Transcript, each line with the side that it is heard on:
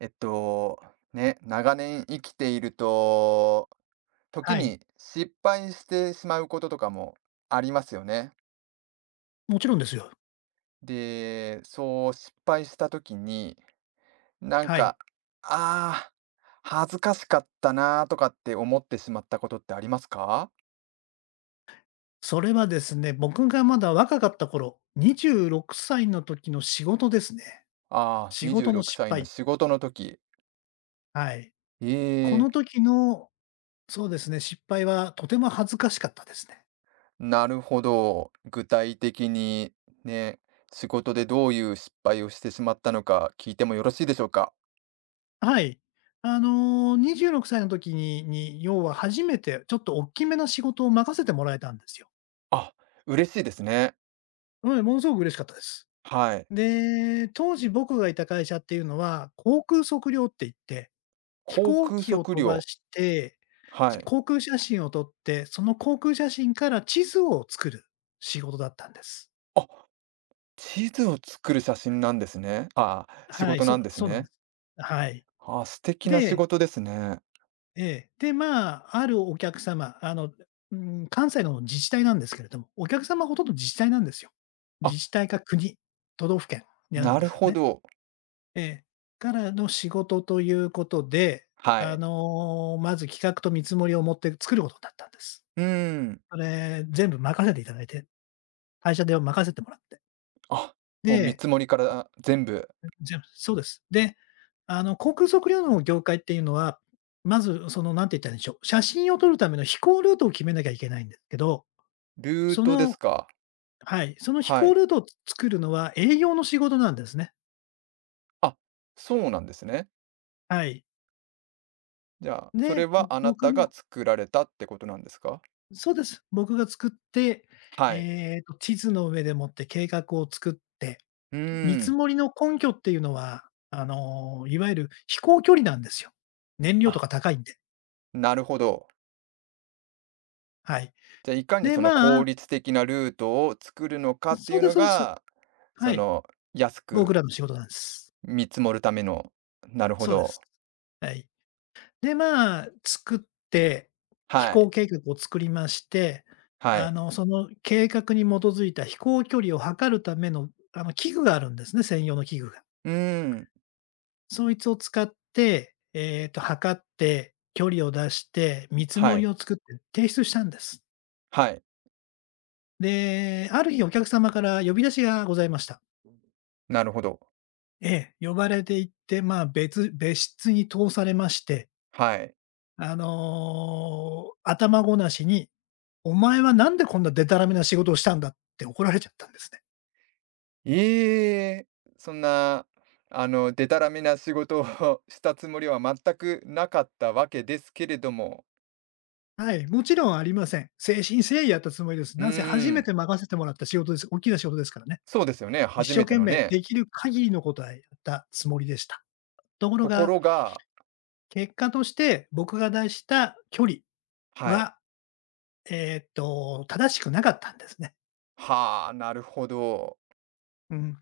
right: えっと、ね、長年生きていると、時
left: はい、
right: に失敗してしまうこととかもありますよね。
left: もちろんですよ。
right: で、そう失敗した時に、なん
left: はい。
right: か、ああ、恥ずかしかったなとかって思ってしまったことってありますか？
left: それはですね、僕がまだ若かった頃、26歳の時の仕事ですね。
right: ああー、
left: 仕事
right: 26
left: の失
right: 歳の
left: 敗。
right: 仕事の時。
left: はい。
right: え
left: こ
right: え、
left: の時の、そうですね、失敗はとても恥ずかしかったですね。
right: なるほど。具体的にね、仕事でどういう失敗をしてしまったのか聞いてもよろしいでしょうか？
left: はい。26歳の時に、要は初めてちょっと大きめな仕事を任せてもらえたんですよ。
right: あ、嬉しいですね。
left: うん、ものすごく嬉しかったです。
right: はい。
left: で、当時僕がいた会社っていうのは、航空測量って言って、飛
right: 航
left: 行
right: 空
left: 機を
right: 測
left: 飛ば
right: 量、
left: して
right: はい。
left: 航空写真を撮って、その航空写真から地図を作る仕事だったんです。
right: あ、地図を作る写真なんですね。あ、仕
left: はい、
right: 事なん
left: そ
right: です
left: そうなんで
right: ね。
left: す。はい。
right: ああ、素敵な仕
left: で、
right: 事ですね。
left: ええ、で、まあ、あるお客様、あの、うん、関西の自治体なんですけれども、お客様ほとんど自治体なんですよ。
right: あ、
left: 自治体か国、都道府県になるん
right: な
left: で
right: る
left: すけど
right: ほ
left: ね。
right: ど。
left: ええ。からの仕事ということで、
right: は
left: あ
right: い。
left: の、まず企画と見積もりを持って作ることになったんです。
right: うーん。
left: それ、全部任せていただいて、会社で任せてもらって。
right: あ、もう見
left: で、
right: 積もりから全部。
left: そうです。で、あの、航空測量の業界っていうのは、まずその、なんて言ったらいいんでしょう、写真を撮るための飛行ルートを決めなきゃいけないんですけど、
right: ルー
left: そ
right: トです
left: の、
right: か。
left: はい、その飛
right: は
left: 行
right: い。
left: ルートを作るのは営業の仕事なんですね。
right: あ、そうなんですね。
left: はい。
right: じゃあ、それ
left: で、
right: はあな
left: 僕
right: た
left: の
right: が作られたってことなんですか？
left: そうです。僕が作って、
right: はい。
left: 地図の上でもって計画を作って、
right: う
left: 見
right: ー
left: 積
right: ん。
left: もりの根拠っていうのは、あの、いわゆる飛行距離なんですよ。燃料と
right: あ、
left: か高いんで。
right: なるほど。
left: はい。
right: じゃあ、いかに
left: で、
right: その
left: ま
right: 効
left: あ、
right: 率的なルートを作るのかって
left: そ
right: い
left: う
right: う
left: です
right: の
left: そうです。
right: が、
left: は
right: そ
left: い、
right: の、安
left: 僕
right: く
left: らの仕事なんです。
right: 見積もるための、なるほ
left: そうで
right: ど。
left: す。はい。で、まあ、作って、飛
right: は
left: 行
right: い、
left: 計画を作りまして、
right: は
left: あ
right: い。
left: の、その計画に基づいた飛行距離を測るための、あの、器具があるんですね、専用の器具が。
right: うーん、
left: そいつを使って、測って、距離を出して、見積も
right: は
left: り
right: い、
left: を作って提出したんです。
right: はい、
left: で、ある日お客様から呼び出しがございました。
right: なるほど。
left: ええ、呼ばれて行って、まあ、別室に通されまして、
right: はい。
left: あの、頭ごなしに、お前はなんでこんなでたらめな仕事をしたんだって怒られちゃったんですね。
right: ええ、そんな、あの、でたらめな仕事を したつもりは全くなかったわけですけれども、
left: はい、もちろんありません。誠心誠意やったつもりです。
right: う
left: なんせ
right: ー
left: 初め
right: ん、
left: て任せてもらった仕事です。大きな仕事ですからね。
right: そうですよね、
left: 一
right: 初
left: 生
right: めて
left: 懸
right: の
left: 命
right: ね。
left: できる限りのことはやったつもりでした。ところ
right: とこ
left: が、
right: ろが、
left: 結果として僕が出した距離
right: はい。
left: は、正しくなかったんですね。
right: はあ、なるほど。
left: うん。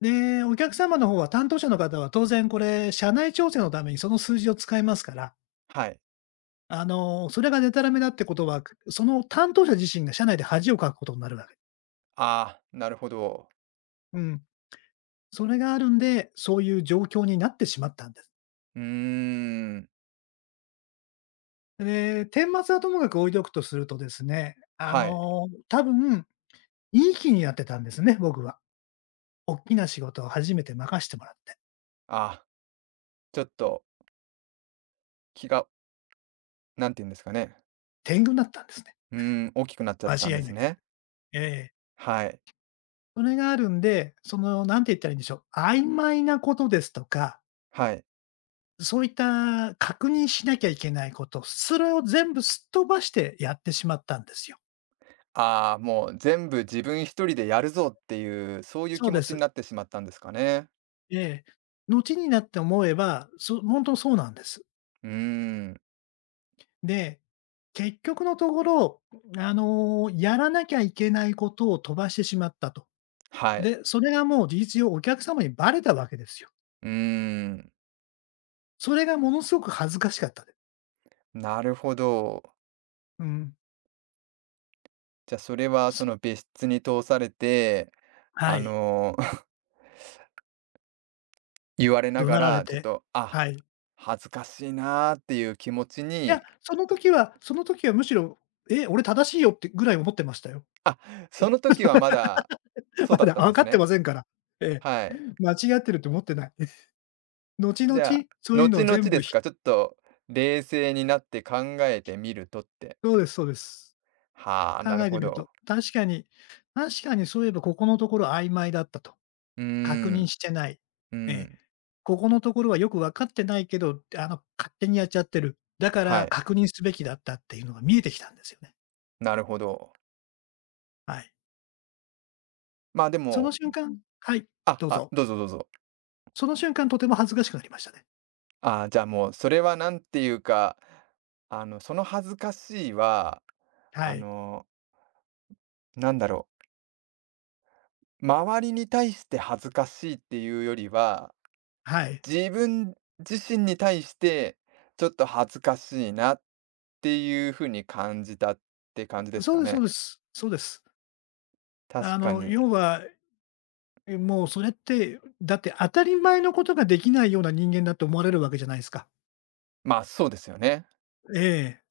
left: で、お客様の方は担当者の方は当然これ、社内調整のためにその数字を使いますから、
right: はい。
left: あの、それがデたらめだってことは、その担当者自身が社内で恥をかくことになるわけ。
right: ああ、なるほど。
left: うん。それがあるんで、そういう状況になってしまったんです。
right: うーん、
left: で、顛末はともかく置いておくとするとですね、あ
right: はい。
left: の、多分、いい気になってたんですね、僕は。大きな仕事を初めて任してもらって、
right: あ、ちょっと気が、なんて言うんですかね。
left: 天狗になったんですね、
right: うーん、大きくなっちゃっ
left: 間
right: てたん
left: 違
right: で
left: い
right: す
left: なく。
right: ね。
left: ええ。
right: はい。
left: それがあるんで、その、なんて言ったらいいんでしょう、曖昧なことですとか
right: はい。
left: そういった確認しなきゃいけないこと、それを全部すっ飛ばしてやってしまったんですよ。
right: ああ、もう全部自分一人でやるぞっていう、そういう
left: そう
right: 気
left: で
right: 持ちに
left: す。
right: なってしまったんですかね。
left: ええ。後になって思えば、そうなんです。
right: うーん、
left: で、結局のところ、あの、やらなきゃいけないことを飛ばしてしまったと。
right: はい。
left: で、それがもう事実上お客様にバレたわけですよ。
right: うーん、
left: それがものすごく恥ずかしかったです。
right: なるほど。
left: うん。
right: じゃあ、それはそ
left: そ
right: の別室に通されて、
left: は
right: あ
left: い。
right: の、言われな
left: 怒
right: が
left: 鳴られ
right: ら、ちょっ
left: て。
right: と、あ、
left: はい。
right: 恥ずかしいなーっていう気持ち
left: いや、
right: に。
left: その時はむしろ、え、俺正しいよってぐらい思ってましたよ。
right: あ、その時はまだ、そ
left: ま
right: うだっ
left: だ
right: たん
left: 分
right: で
left: か
right: す
left: って
right: ね。
left: ませんから。え
right: はい。
left: え、間違ってると思ってない。後々、
right: じゃあ、
left: そういうのを
right: 後々
left: 全
right: で
left: 部
right: す
left: ひ、
right: か、ちょっと冷静になって考えてみるとって。
left: そうですそうです。
right: はあ、
left: 考
right: なる
left: えて
right: ほ
left: みると、
right: ど。
left: 確かにそういえばここのところ曖昧だったと。
right: うー
left: 確認
right: ん、
left: してない。
right: う
left: ええ、
right: ん、
left: ここのところはよく分かってないけど、あの、勝手にやっちゃってる。だか
right: は
left: ら
right: い、
left: 確認すべきだったっていうのが見えてきたんですよね。
right: なるほど。
left: はい。
right: まあで
left: その
right: も、
left: 瞬間はい、
right: あ、
left: どう
right: あ、
left: ぞ。
right: どうぞどうぞ。
left: その瞬間とても恥ずかしくなりましたね。
right: ああ、じゃあもうそれはなんていうか、あの、その恥ずかしいは、
left: は
right: あ
left: い。
right: の、なんだろう、周りに対して恥ずかしいっていうよりは
left: はい。
right: 自分自身に対して、ちょっと恥ずかしいなっていう風に感じたって感じです
left: そう
right: か
left: ですそう
right: ね。
left: です。そうです。
right: 確
left: あ
right: か
left: の、
right: に。
left: 要は、え、もうそれって、だって当たり前のことができないような人間だって思われるわけじゃないですか。
right: まあ、そうですよね。
left: ええ。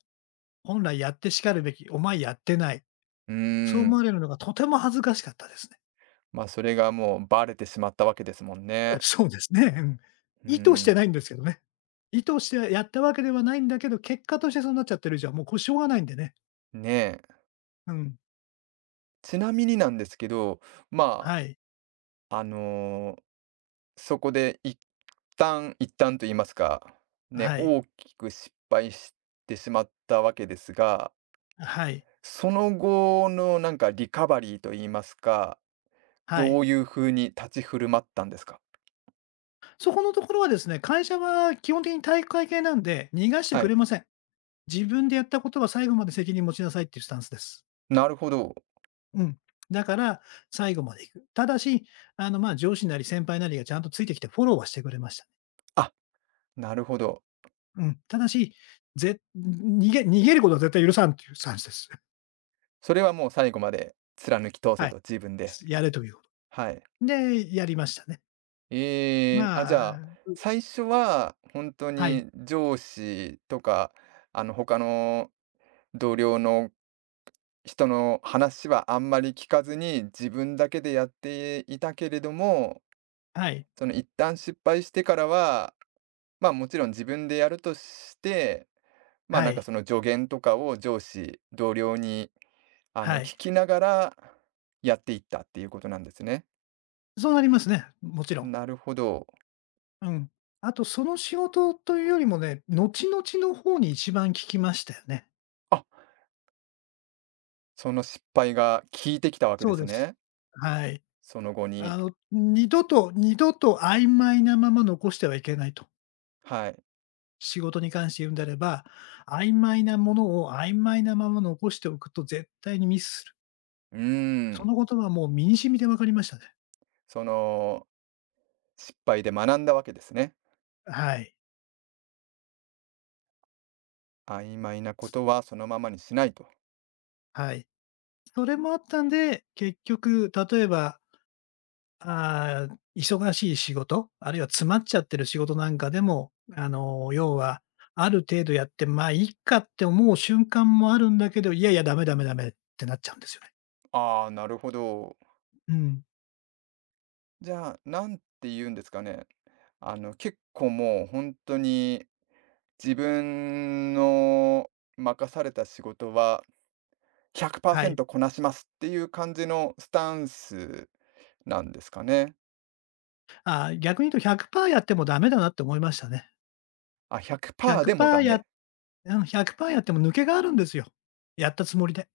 left: 本来やってしかるべき、お前やってない。
right: うー
left: そう思
right: ん。
left: われるのがとても恥ずかしかったですね。
right: ま、あそれがもうバレてしまったわけですもんね。
left: そうですね、うん。
right: うー
left: 意図して
right: ん。
left: ないんですけどね。意図してやったわけではないんだけど、結果としてそうなっちゃってる以上もうこれしょうがないんでね。
right: ねえ。
left: うん。
right: ちなみになんですけど、ま
left: はい。
right: あ、あの、そこで一旦と言いますか、ね、
left: はい。
right: 大きく失敗してしまったわけですが、
left: はい。
right: その後のなんかリカバリーと言いますか、
left: は
right: ど
left: い。
right: ういう風に立ち振る舞ったんですか？
left: そこのところはですね、会社は基本的に体育会系なんで、逃がして
right: は
left: く
right: い。
left: れません。自分でやったことは最後まで責任持ちなさいっていうスタンスです。
right: なるほど。
left: うん。だから、最後まで行く。ただし、あの、まあ、上司なり先輩なりがちゃんとついてきてフォローはしてくれましたね。
right: あ、なるほど。
left: うん。ただし、逃げることは絶対許さんっていうスタンスです。
right: それはもう最後まで貫き通
left: は
right: せ
left: い。
right: と、自分で。
left: やれということ。
right: はい。
left: で、やりましたね。ま
right: ええ、あ、じゃあ、
left: あ、
right: 最初は本当
left: はい、
right: に上司とか、あの、他の同僚の人の話はあんまり聞かずに、自分だけでやっていたけれども、
left: はい、
right: その一旦失敗してからは、まあ、もちろん自分でやるとして、まあ、
left: は
right: なんか
left: い、
right: その助言とかを上司、同僚に、あ
left: は
right: の聞
left: い。
right: きながらやっていったっていうことなんですね。
left: そうなりますね、もちろん。
right: なるほど。
left: うん。あと、その仕事というよりもね、後々の方に一番効きましたよね。
right: あ、その失敗が効いてきたわけ
left: そ
right: で
left: う
right: す
left: です。
right: ね。
left: はい。
right: その後に。
left: あの、二度と曖昧なまま残してはいけないと。
right: はい。
left: 仕事に関して言うんであれば、曖昧なものを曖昧なまま残しておくと絶対にミスする。
right: うー
left: そ
right: ん。
left: のことはもう身に染みて分かりましたね。
right: その失敗で学んだわけですね。
left: はい。
right: 曖昧なことはそのままにしないと。
left: はい。それもあったんで、結局、例えば、あー忙しい仕事、あるいは詰まっちゃってる仕事なんかでも、あの、要は、ある程度やって、まあ、いいかって思う瞬間もあるんだけど、いやいや、ダメってなっちゃうんですよね。
right: ああ、なるほど。
left: うん。
right: じゃあ、なんて言うんですかね。あの、結構もう本当に自分の任された仕事は
left: はい。
right: 100%こなしますっていう感じのスタンスなんですかね。
left: ああ、逆に言うと100パーやってもダメだなって思いましたね。
right: あ、100%
left: 100
right: でも
left: パー
right: ダ
left: や
right: メ。
left: うん、100パーやっても抜けがあるんですよ。やったつもりで。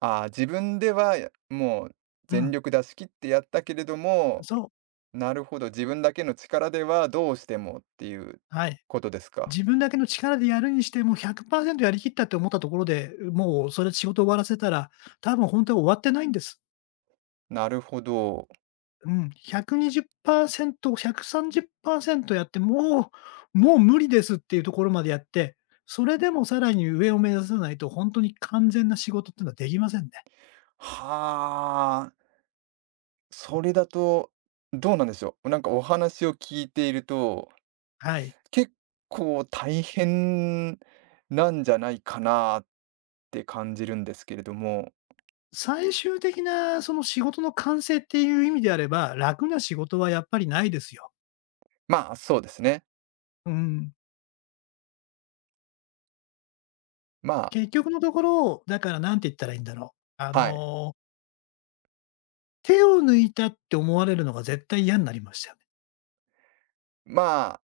right: あ、自分ではやもう
left: う
right: 全
left: ん。
right: 力出し切ってやったけれども、
left: そう、
right: なるほど、自分だけの力ではどうしてもっていう
left: はい。
right: ことですか。
left: 自分だけの力でやるにしても100%やりきったって思ったところで、もうそれ仕事終わらせたら、多分本当は終わってないんです。
right: なるほど。
left: うん、120%、130％やって、もう無理ですっていうところまでやって、それでもさらに上を目指さないと、本当に完全な仕事っていうのはできませんね。
right: はあ、それだとどうなんでしょう。なんかお話を聞いていると、
left: はい。
right: 結構大変なんじゃないかなって感じるんですけれども、
left: 最終的なその仕事の完成っていう意味であれば、楽な仕事はやっぱりないですよ。
right: まあ、そうですね。
left: うん。
right: まあ、
left: 結局のところ、だから何て言ったらいいんだろう。あ
right: はい。
left: の、手を抜いたって思われるのが絶対嫌になりましたよね。
right: ま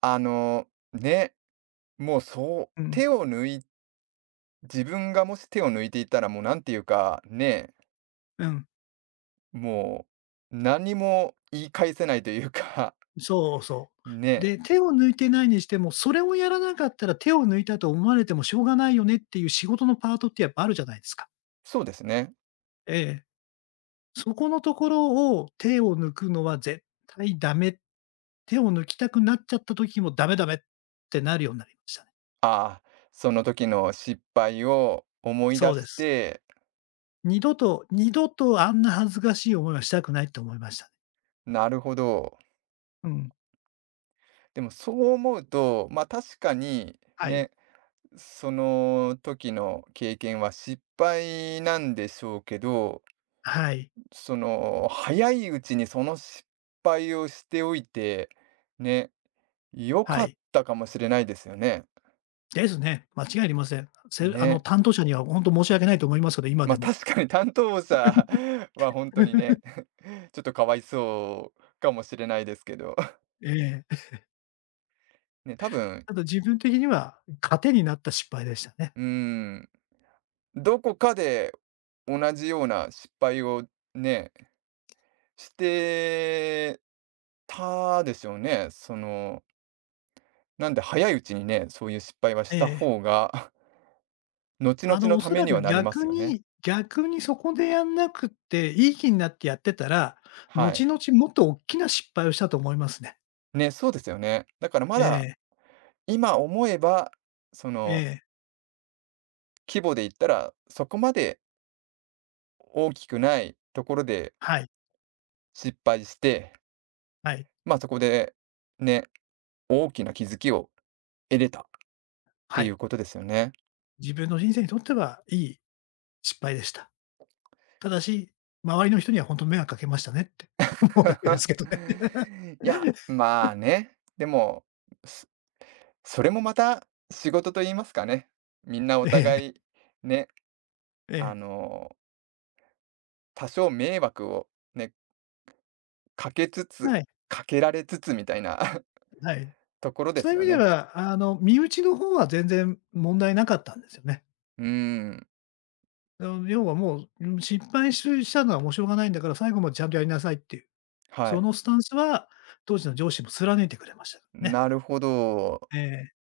right: あ、あの、ね、もうそ
left: う
right: う
left: ん。
right: 手を抜い、自分がもし手を抜いていたらもうなんていうか、ね、
left: うん。
right: もう何も言い返せないというか、
left: そうそ う。
right: ね、
left: で、手を抜いてないにしても、それをやらなかったら手を抜いたと思われてもしょうがないよねっていう仕事のパートってやっぱあるじゃないですか。
right: そうですね。
left: ええ。そこのところを手を抜くのは絶対ダメっ、手を抜きたくなっちゃった時もダメダメってなるようになりましたね。
right: ああ、その時の失敗を思い
left: そ
right: 出
left: うで
right: し
left: す。
right: て、
left: 二度とあんな恥ずかしい思いはしたくないって思いましたね。
right: なるほど。
left: うん。
right: でもそう思うと、まあ、確かに
left: はい。
right: ね、その時の経験は失敗なんでしょうけど、
left: はい。
right: その早いうちにその失敗をしておいて、ね、良
left: は
right: かっ
left: い。
right: たかもしれないですよね。
left: ですね。間違いありません。あの、
right: ね。
left: 担当者には本当申し訳ないと思いますけど、今
right: ま
left: で
right: あ、
left: も。
right: 確かに担当者 は本当にね、ちょっとかわいそうかもしれないですけど、
left: ええ。
right: ね、多分、
left: ただ自分的には糧になった失敗でしたね。
right: うーん、どこかで同じような失敗をねしてたですよね。その、なんで早いうちにね、そういう失敗は
left: え
right: した
left: え。
right: 方が 後々
left: あの、
right: の
left: お
right: た
left: そ
right: め
left: ら
right: に
left: く
right: はなりますよね。
left: 逆にそこでやんなくって、いい気になってやってたら、
right: はい。
left: 後々もっと大きな失敗をしたと思いますね。
right: ね、そうですよね。だからま
left: え
right: だ
left: え。
right: 今思えば、そ
left: え
right: の
left: え、
right: 規模で言ったらそこまで大きくないところで
left: はい、
right: 失敗して、
left: はい、
right: まあそこでね、大きな気づきを得れたって
left: は
right: い
left: い。
right: うことですよね。
left: 自分の人生にとってはいい失敗でした。ただし、周りの人には本当と迷惑かけましたねって 思うだけですけどね。
right: いや、まあね。でも、それもまた仕事と言いますかね、みんなお
left: ええ、
right: 互いね、
left: え
right: あ
left: え。
right: の、多少迷惑をね、かけつつ、
left: はい、
right: かけられつつみたいな
left: はい。
right: ところで
left: そう
right: す
left: いう
right: よ
left: 意味で
right: ね。
left: は、あの、身内の方は全然問題なかったんですよね。
right: うーん、
left: あの、要はもう、うん、失敗ししたのはもうしょうがないんだから、最後までちゃんとやりなさいっていう、
right: は
left: そ
right: い。
left: のスタンスは当時の上司も貫いてくれましたからね。
right: なるほど。
left: ええ。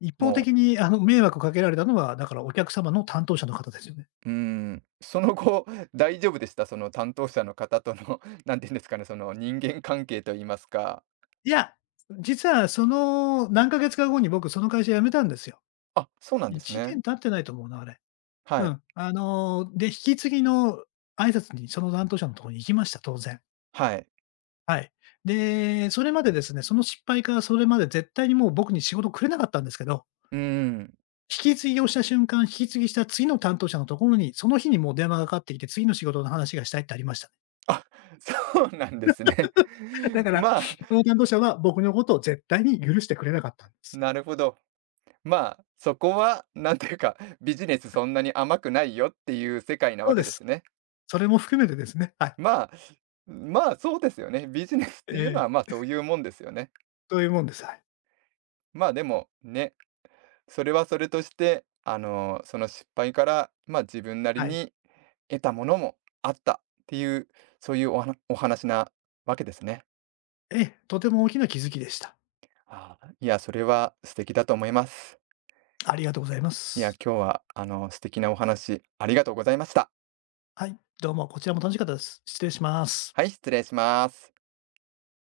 left: 一方
right: も
left: 的にあの、迷惑かけられたのは、だからお客様の担当者の方ですよね？
right: う、うーん、その後、大丈夫でした。その担当者の方との、なんて言うんですかね、その人間関係と言いますか。
left: いや、実はその何ヶ月か後に僕その会社辞めたんですよ。
right: あ、そうなんです
left: 1
right: ね。
left: 年経ってないと思うな、あれ。
right: は
left: う
right: い。
left: ん。あの、で、引き継ぎの挨拶にその担当者のところに行きました、当然。
right: はい。
left: はい。で、それまでですね、その失敗からそれまで絶対にもう僕に仕事くれなかったんですけど、
right: うーん。
left: 引き継ぎをした瞬間、引き継ぎした次の担当者のところに、その日にもう電話がかかってきて、次の仕事の話がしたいってありました。
right: あ、そうなんですね。
left: だか ら、
right: まあ、
left: その担当者は僕のことを絶対に許してくれなかったんです。
right: なるほど。まあ、そこはなんていうか、ビジネスそんなに甘くないよっていう世界な
left: そ
right: わ
left: うで
right: けで
left: す。
right: すね。
left: それも含めてですね、はい。
right: まあ、まあ、そうですよね。ビジネスっ
left: え
right: ていうのは、
left: え、
right: まあ、そういうもんですよね。
left: そういうもんです。はい。
right: まあ、でもね、それはそれとして、あの、その失敗から、まあ、自分なり
left: はい。
right: に得たものもあったっていう、そういうおはお話なわけですね。
left: ええ、とても大きな気づきでした。
right: ああ、いや、それは素敵だと思います。
left: ありがとうございま
right: いや、
left: す。
right: 今日はあの、素敵なお話ありがとうございました。
left: はい、どうもこちらも楽しかったです。失礼します。
right: はい、失礼します。